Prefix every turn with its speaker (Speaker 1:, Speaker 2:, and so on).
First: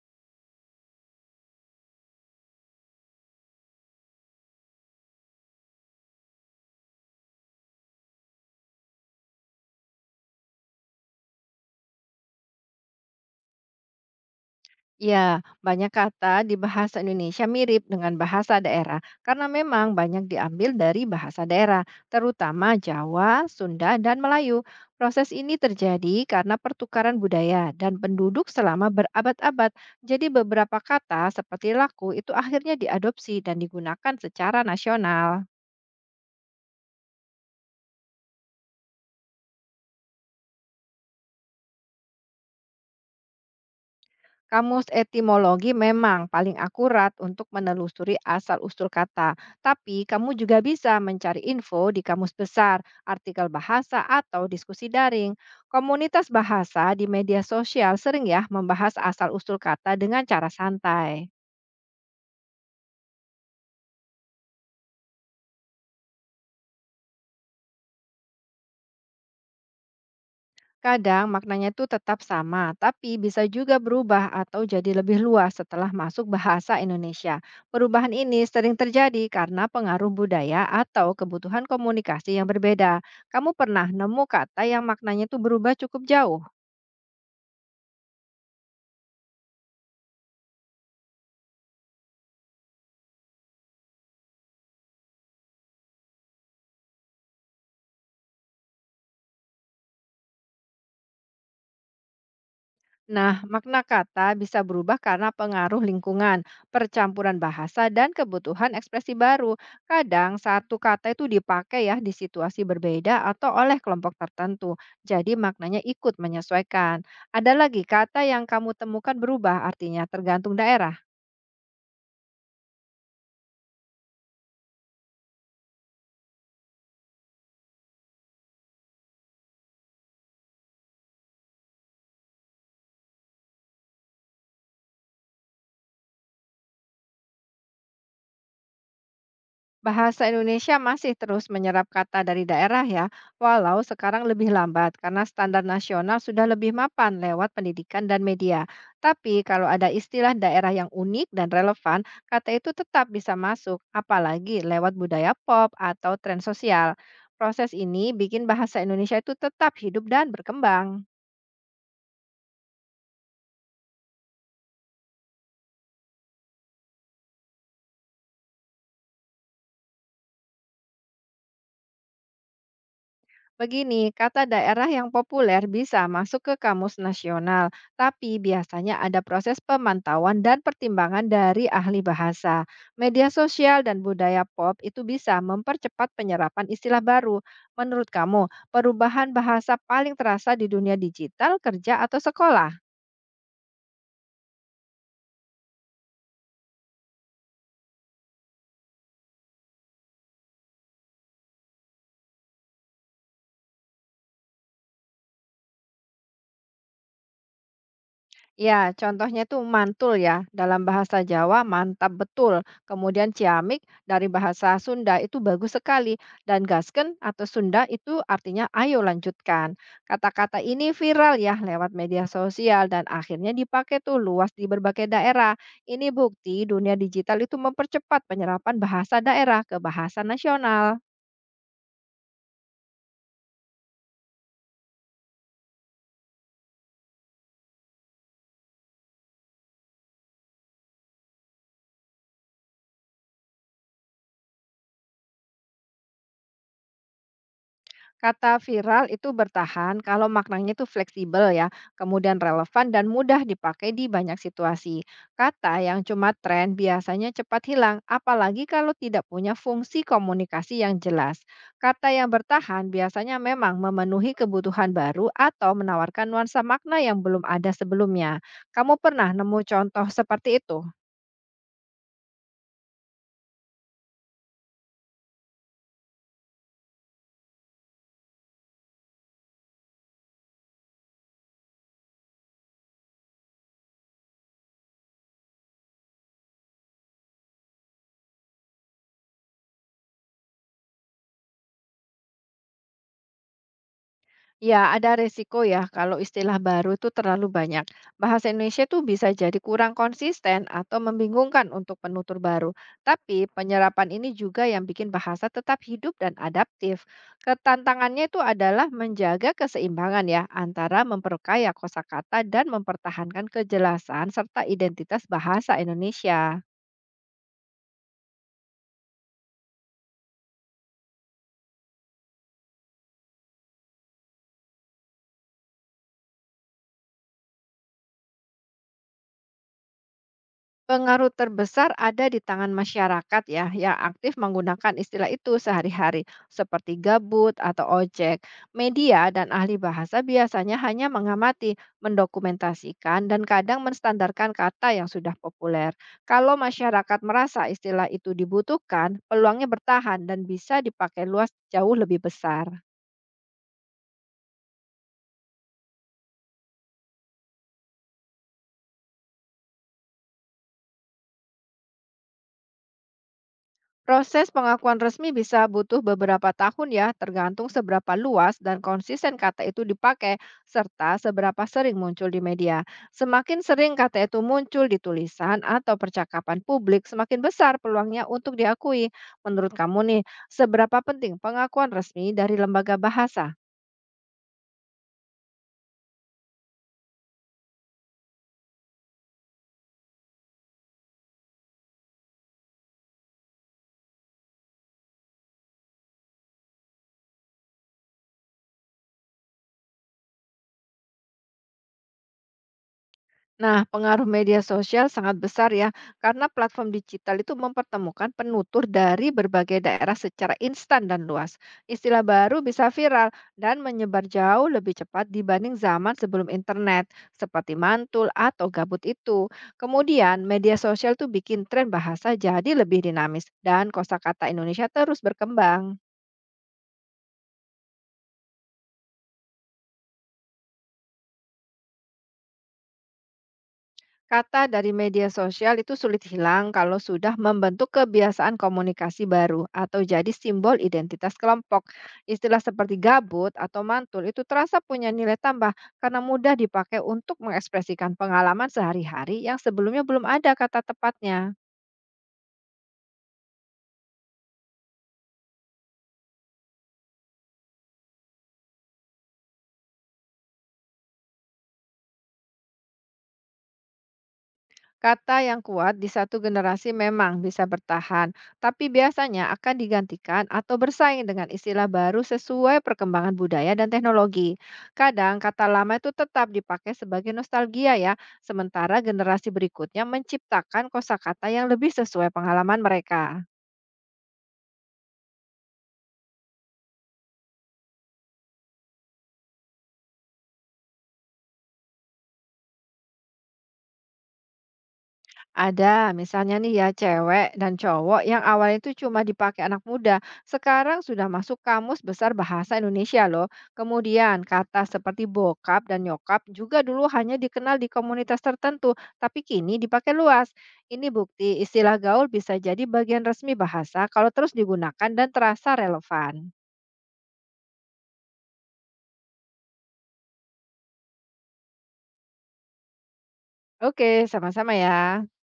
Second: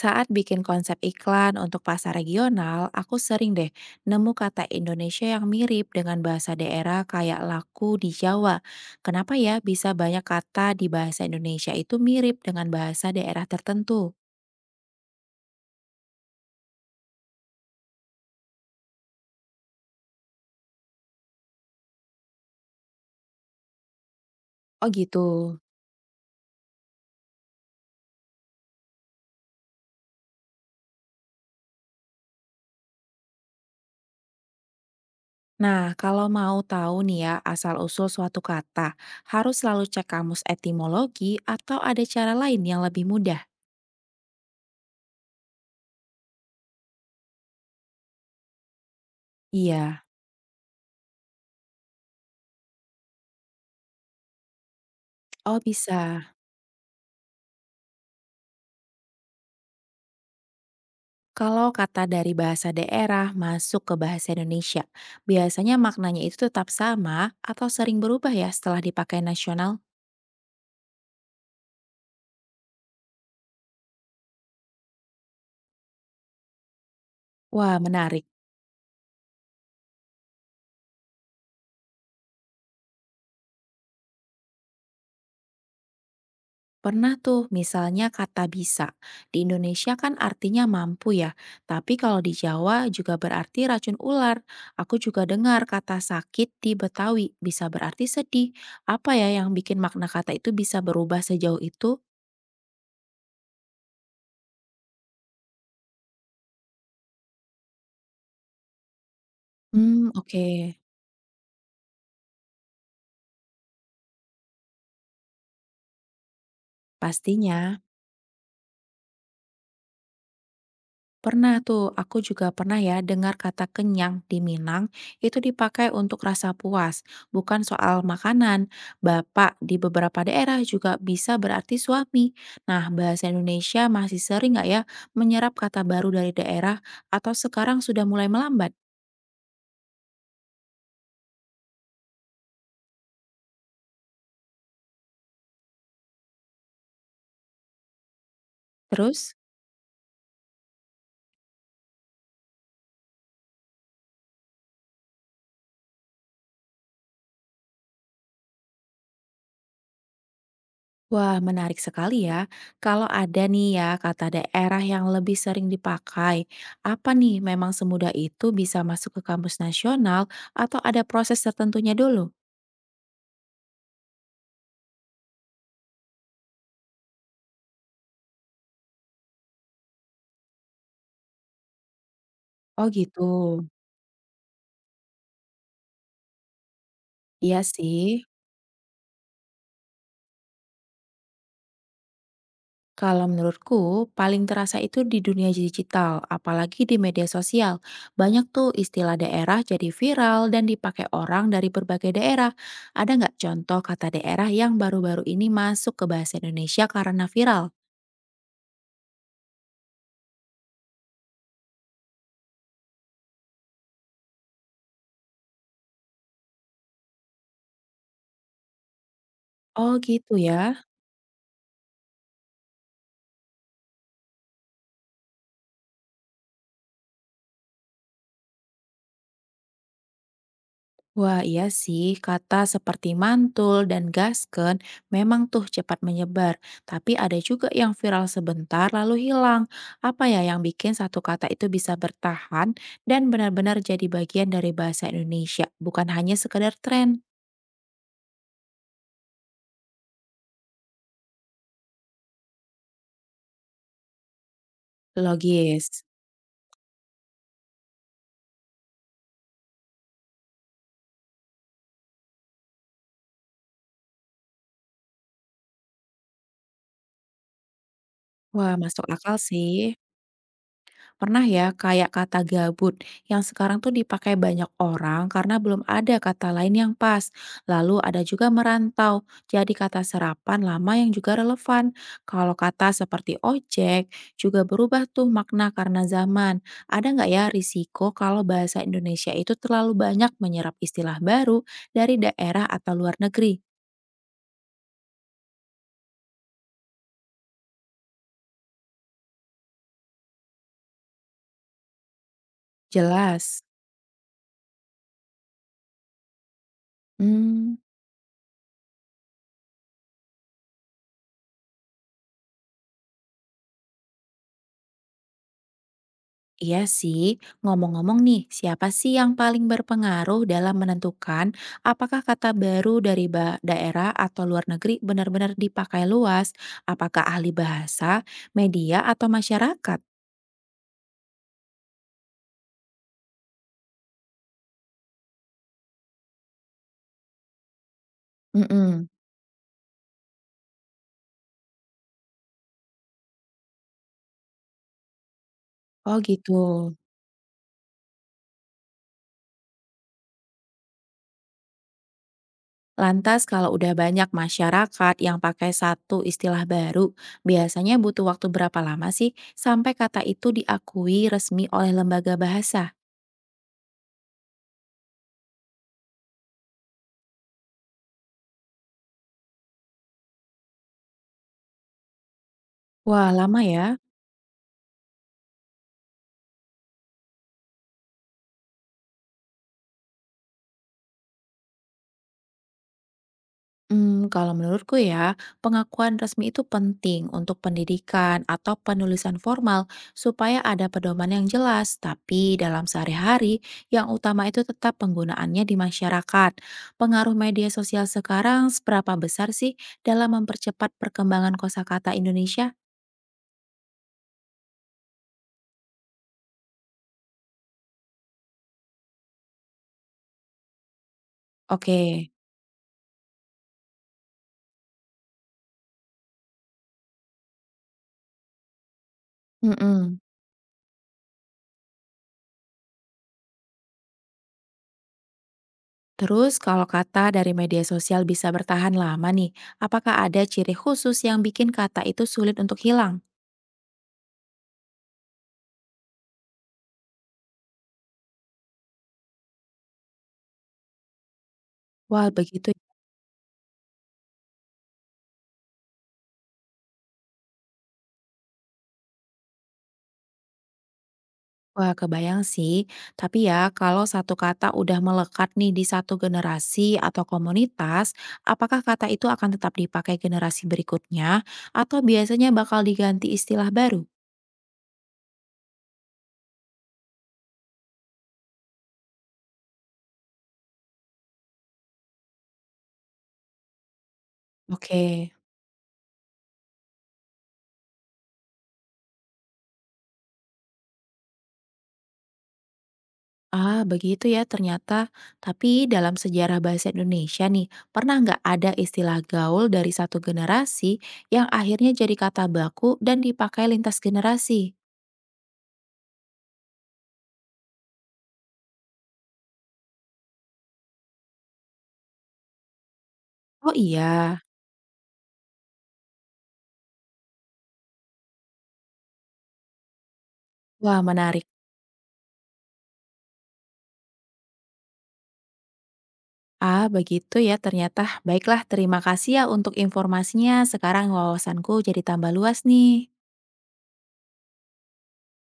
Speaker 1: Saat bikin konsep iklan untuk pasar regional, aku sering deh nemu kata Indonesia yang mirip dengan bahasa daerah kayak laku di Jawa. Kenapa ya bisa banyak kata di bahasa Indonesia itu mirip dengan bahasa daerah tertentu?
Speaker 2: Ya, banyak kata di bahasa Indonesia mirip dengan bahasa daerah karena memang banyak diambil dari bahasa daerah, terutama Jawa, Sunda, dan Melayu.
Speaker 1: Oh gitu.
Speaker 2: Proses ini terjadi karena pertukaran budaya dan penduduk selama berabad-abad. Jadi beberapa kata seperti laku itu akhirnya diadopsi dan digunakan secara nasional.
Speaker 1: Nah, kalau mau tahu nih ya asal-usul suatu kata, harus selalu cek kamus etimologi atau ada cara lain yang lebih mudah?
Speaker 2: Kamus etimologi memang paling akurat untuk menelusuri asal-usul kata,
Speaker 1: Iya.
Speaker 2: tapi kamu juga bisa mencari info di kamus besar, artikel bahasa, atau diskusi daring.
Speaker 1: Oh bisa.
Speaker 2: Komunitas bahasa di media sosial sering ya membahas asal-usul kata dengan cara santai.
Speaker 1: Kalau kata dari bahasa daerah masuk ke bahasa Indonesia, biasanya maknanya itu tetap sama atau sering berubah ya setelah dipakai nasional?
Speaker 2: Kadang maknanya itu tetap sama, tapi bisa juga berubah atau jadi lebih luas setelah masuk bahasa Indonesia.
Speaker 1: Wah,
Speaker 2: Perubahan
Speaker 1: menarik.
Speaker 2: ini sering terjadi karena pengaruh budaya atau kebutuhan komunikasi yang berbeda. Kamu pernah nemu kata yang maknanya itu berubah cukup jauh?
Speaker 1: Pernah tuh misalnya kata bisa. Di Indonesia kan artinya mampu ya, tapi kalau di Jawa juga berarti racun ular. Aku juga dengar kata sakit di Betawi bisa berarti sedih. Apa ya yang bikin makna kata itu bisa berubah sejauh itu?
Speaker 2: Nah, makna kata bisa berubah karena pengaruh lingkungan, percampuran bahasa, dan kebutuhan ekspresi baru.
Speaker 1: Hmm,
Speaker 2: Kadang
Speaker 1: oke.
Speaker 2: satu kata itu dipakai ya di situasi berbeda atau oleh kelompok tertentu, jadi maknanya ikut menyesuaikan. Ada
Speaker 1: Pastinya.
Speaker 2: lagi kata yang kamu temukan berubah artinya tergantung daerah.
Speaker 1: Pernah tuh, aku juga pernah ya dengar kata kenyang di Minang itu dipakai untuk rasa puas, bukan soal makanan. Bapak di beberapa daerah juga bisa berarti suami. Nah, bahasa Indonesia masih sering nggak ya menyerap kata baru dari daerah atau sekarang sudah mulai melambat?
Speaker 2: Bahasa Indonesia masih terus menyerap kata dari daerah ya, walau sekarang lebih lambat karena standar nasional sudah lebih mapan lewat pendidikan dan media. Tapi
Speaker 1: Terus,
Speaker 2: kalau ada istilah daerah yang unik dan relevan, kata itu tetap bisa masuk, apalagi lewat budaya pop atau tren sosial. Proses ini bikin bahasa Indonesia itu tetap hidup dan berkembang.
Speaker 1: wah menarik sekali ya. Kalau ada nih ya kata daerah yang lebih sering dipakai, apa nih memang semudah itu bisa masuk ke kampus nasional atau ada proses tertentunya dulu?
Speaker 2: Begini, kata daerah yang populer bisa masuk ke kamus nasional, tapi biasanya ada proses pemantauan dan pertimbangan dari ahli bahasa.
Speaker 1: Oh gitu.
Speaker 2: Media sosial dan budaya pop itu bisa mempercepat penyerapan istilah baru.
Speaker 1: Iya sih.
Speaker 2: Menurut kamu, perubahan bahasa paling terasa di dunia digital, kerja, atau sekolah?
Speaker 1: Kalau menurutku, paling terasa itu di dunia digital, apalagi di media sosial. Banyak tuh istilah daerah jadi viral dan dipakai orang dari berbagai daerah. Ada nggak contoh kata daerah yang baru-baru ini masuk ke bahasa Indonesia karena viral?
Speaker 2: Ya, contohnya itu mantul ya. Dalam bahasa Jawa mantap betul. Kemudian ciamik dari bahasa Sunda itu bagus sekali. Dan gasken atau Sunda itu artinya ayo lanjutkan.
Speaker 1: Oh gitu
Speaker 2: Kata-kata
Speaker 1: ya.
Speaker 2: ini viral ya lewat media sosial dan akhirnya dipakai tuh luas di berbagai daerah. Ini bukti dunia digital itu mempercepat penyerapan bahasa daerah ke bahasa nasional.
Speaker 1: Wah, iya sih, kata seperti mantul dan gasken memang tuh cepat menyebar. Tapi ada juga yang viral sebentar lalu hilang. Apa ya yang bikin satu kata itu bisa bertahan dan benar-benar jadi bagian dari bahasa Indonesia, bukan hanya sekedar tren?
Speaker 2: Kata viral itu bertahan kalau maknanya itu fleksibel ya, kemudian relevan dan mudah dipakai di banyak situasi. Kata yang
Speaker 1: Logis.
Speaker 2: cuma tren biasanya cepat hilang, apalagi kalau tidak punya fungsi komunikasi yang jelas. Kata yang bertahan biasanya memang memenuhi kebutuhan baru atau menawarkan nuansa makna yang belum ada sebelumnya.
Speaker 1: Wah,
Speaker 2: Kamu
Speaker 1: masuk
Speaker 2: pernah
Speaker 1: akal
Speaker 2: nemu
Speaker 1: sih.
Speaker 2: contoh seperti itu?
Speaker 1: Pernah ya kayak kata gabut yang sekarang tuh dipakai banyak orang karena belum ada kata lain yang pas. Lalu ada juga merantau, jadi kata serapan lama yang juga relevan. Kalau kata seperti ojek juga berubah tuh makna karena zaman. Ada nggak ya risiko kalau bahasa Indonesia itu terlalu banyak menyerap istilah baru dari daerah atau luar negeri?
Speaker 2: Ya, ada resiko ya kalau istilah baru itu terlalu banyak. Bahasa Indonesia itu bisa jadi kurang konsisten atau membingungkan untuk penutur baru. Tapi
Speaker 1: Jelas.
Speaker 2: penyerapan ini juga yang bikin bahasa tetap hidup dan adaptif.
Speaker 1: Hmm,
Speaker 2: Ketantangannya itu adalah menjaga keseimbangan ya antara memperkaya kosakata dan mempertahankan kejelasan serta identitas bahasa Indonesia.
Speaker 1: Iya sih, ngomong-ngomong nih, siapa sih yang paling berpengaruh dalam menentukan apakah kata baru dari daerah atau luar negeri benar-benar dipakai luas? Apakah ahli bahasa, media, atau masyarakat?
Speaker 2: Pengaruh terbesar ada di tangan masyarakat ya, yang aktif menggunakan istilah itu sehari-hari, seperti gabut atau ojek.
Speaker 1: Mm-mm.
Speaker 2: Media dan ahli bahasa biasanya hanya mengamati, mendokumentasikan, dan kadang menstandarkan kata yang sudah populer.
Speaker 1: Oh
Speaker 2: Kalau
Speaker 1: gitu.
Speaker 2: masyarakat merasa istilah itu dibutuhkan, peluangnya bertahan dan bisa dipakai luas jauh lebih besar.
Speaker 1: Lantas kalau udah banyak masyarakat yang pakai satu istilah baru, biasanya butuh waktu berapa lama sih sampai kata itu diakui resmi oleh lembaga bahasa?
Speaker 2: Proses pengakuan resmi bisa butuh beberapa tahun ya, tergantung seberapa luas dan konsisten kata itu dipakai, serta seberapa sering muncul di media.
Speaker 1: Wah,
Speaker 2: Semakin
Speaker 1: lama ya.
Speaker 2: sering kata itu muncul di tulisan atau percakapan publik, semakin besar peluangnya untuk diakui. Menurut kamu nih, seberapa penting pengakuan resmi dari lembaga bahasa?
Speaker 1: Hmm, kalau menurutku ya, pengakuan resmi itu penting untuk pendidikan atau penulisan formal supaya ada pedoman yang jelas, tapi dalam sehari-hari yang utama itu tetap penggunaannya di masyarakat. Pengaruh media sosial sekarang seberapa besar sih dalam mempercepat perkembangan kosakata Indonesia?
Speaker 2: Nah, pengaruh media sosial sangat besar ya, karena platform digital itu mempertemukan penutur dari berbagai daerah secara instan dan luas.
Speaker 1: Oke,
Speaker 2: Istilah baru bisa viral dan menyebar jauh lebih cepat dibanding zaman sebelum internet, seperti mantul atau gabut itu.
Speaker 1: mhm.
Speaker 2: Kemudian, media sosial tuh bikin tren bahasa jadi lebih dinamis dan kosakata Indonesia terus berkembang.
Speaker 1: Terus kalau kata dari media sosial bisa bertahan lama nih, apakah ada ciri khusus yang bikin kata itu sulit untuk hilang?
Speaker 2: Kata dari media sosial itu sulit hilang kalau sudah membentuk kebiasaan komunikasi baru atau jadi simbol identitas kelompok.
Speaker 1: Wah,
Speaker 2: Istilah
Speaker 1: begitu.
Speaker 2: seperti gabut atau mantul itu terasa punya nilai tambah karena mudah dipakai untuk mengekspresikan pengalaman sehari-hari yang sebelumnya belum ada kata tepatnya.
Speaker 1: Wah, kebayang sih. Tapi ya, kalau satu kata udah melekat nih di satu generasi atau komunitas, apakah kata itu akan tetap dipakai generasi berikutnya atau biasanya bakal diganti istilah baru?
Speaker 2: Kata yang kuat di satu generasi memang bisa bertahan, tapi biasanya akan digantikan atau bersaing dengan istilah baru sesuai perkembangan budaya dan teknologi.
Speaker 1: Oke.
Speaker 2: Kadang kata lama itu tetap dipakai sebagai nostalgia ya, sementara generasi berikutnya menciptakan kosakata yang lebih sesuai pengalaman mereka.
Speaker 1: Ah, begitu ya ternyata. Tapi dalam sejarah bahasa Indonesia nih, pernah nggak ada istilah gaul dari satu generasi yang akhirnya jadi kata baku dan dipakai lintas generasi?
Speaker 2: Ada, misalnya nih ya cewek dan cowok yang awalnya itu cuma dipakai anak muda, sekarang sudah masuk kamus besar bahasa Indonesia loh.
Speaker 1: Oh
Speaker 2: Kemudian
Speaker 1: iya.
Speaker 2: kata seperti bokap dan nyokap juga dulu hanya dikenal di komunitas tertentu, tapi kini dipakai luas.
Speaker 1: Wah,
Speaker 2: Ini
Speaker 1: menarik.
Speaker 2: bukti istilah gaul bisa jadi bagian resmi bahasa kalau terus digunakan dan terasa relevan.
Speaker 1: Ah, begitu ya ternyata. Baiklah, terima kasih ya untuk informasinya. Sekarang wawasanku jadi tambah luas nih.
Speaker 2: Oke, sama-sama ya.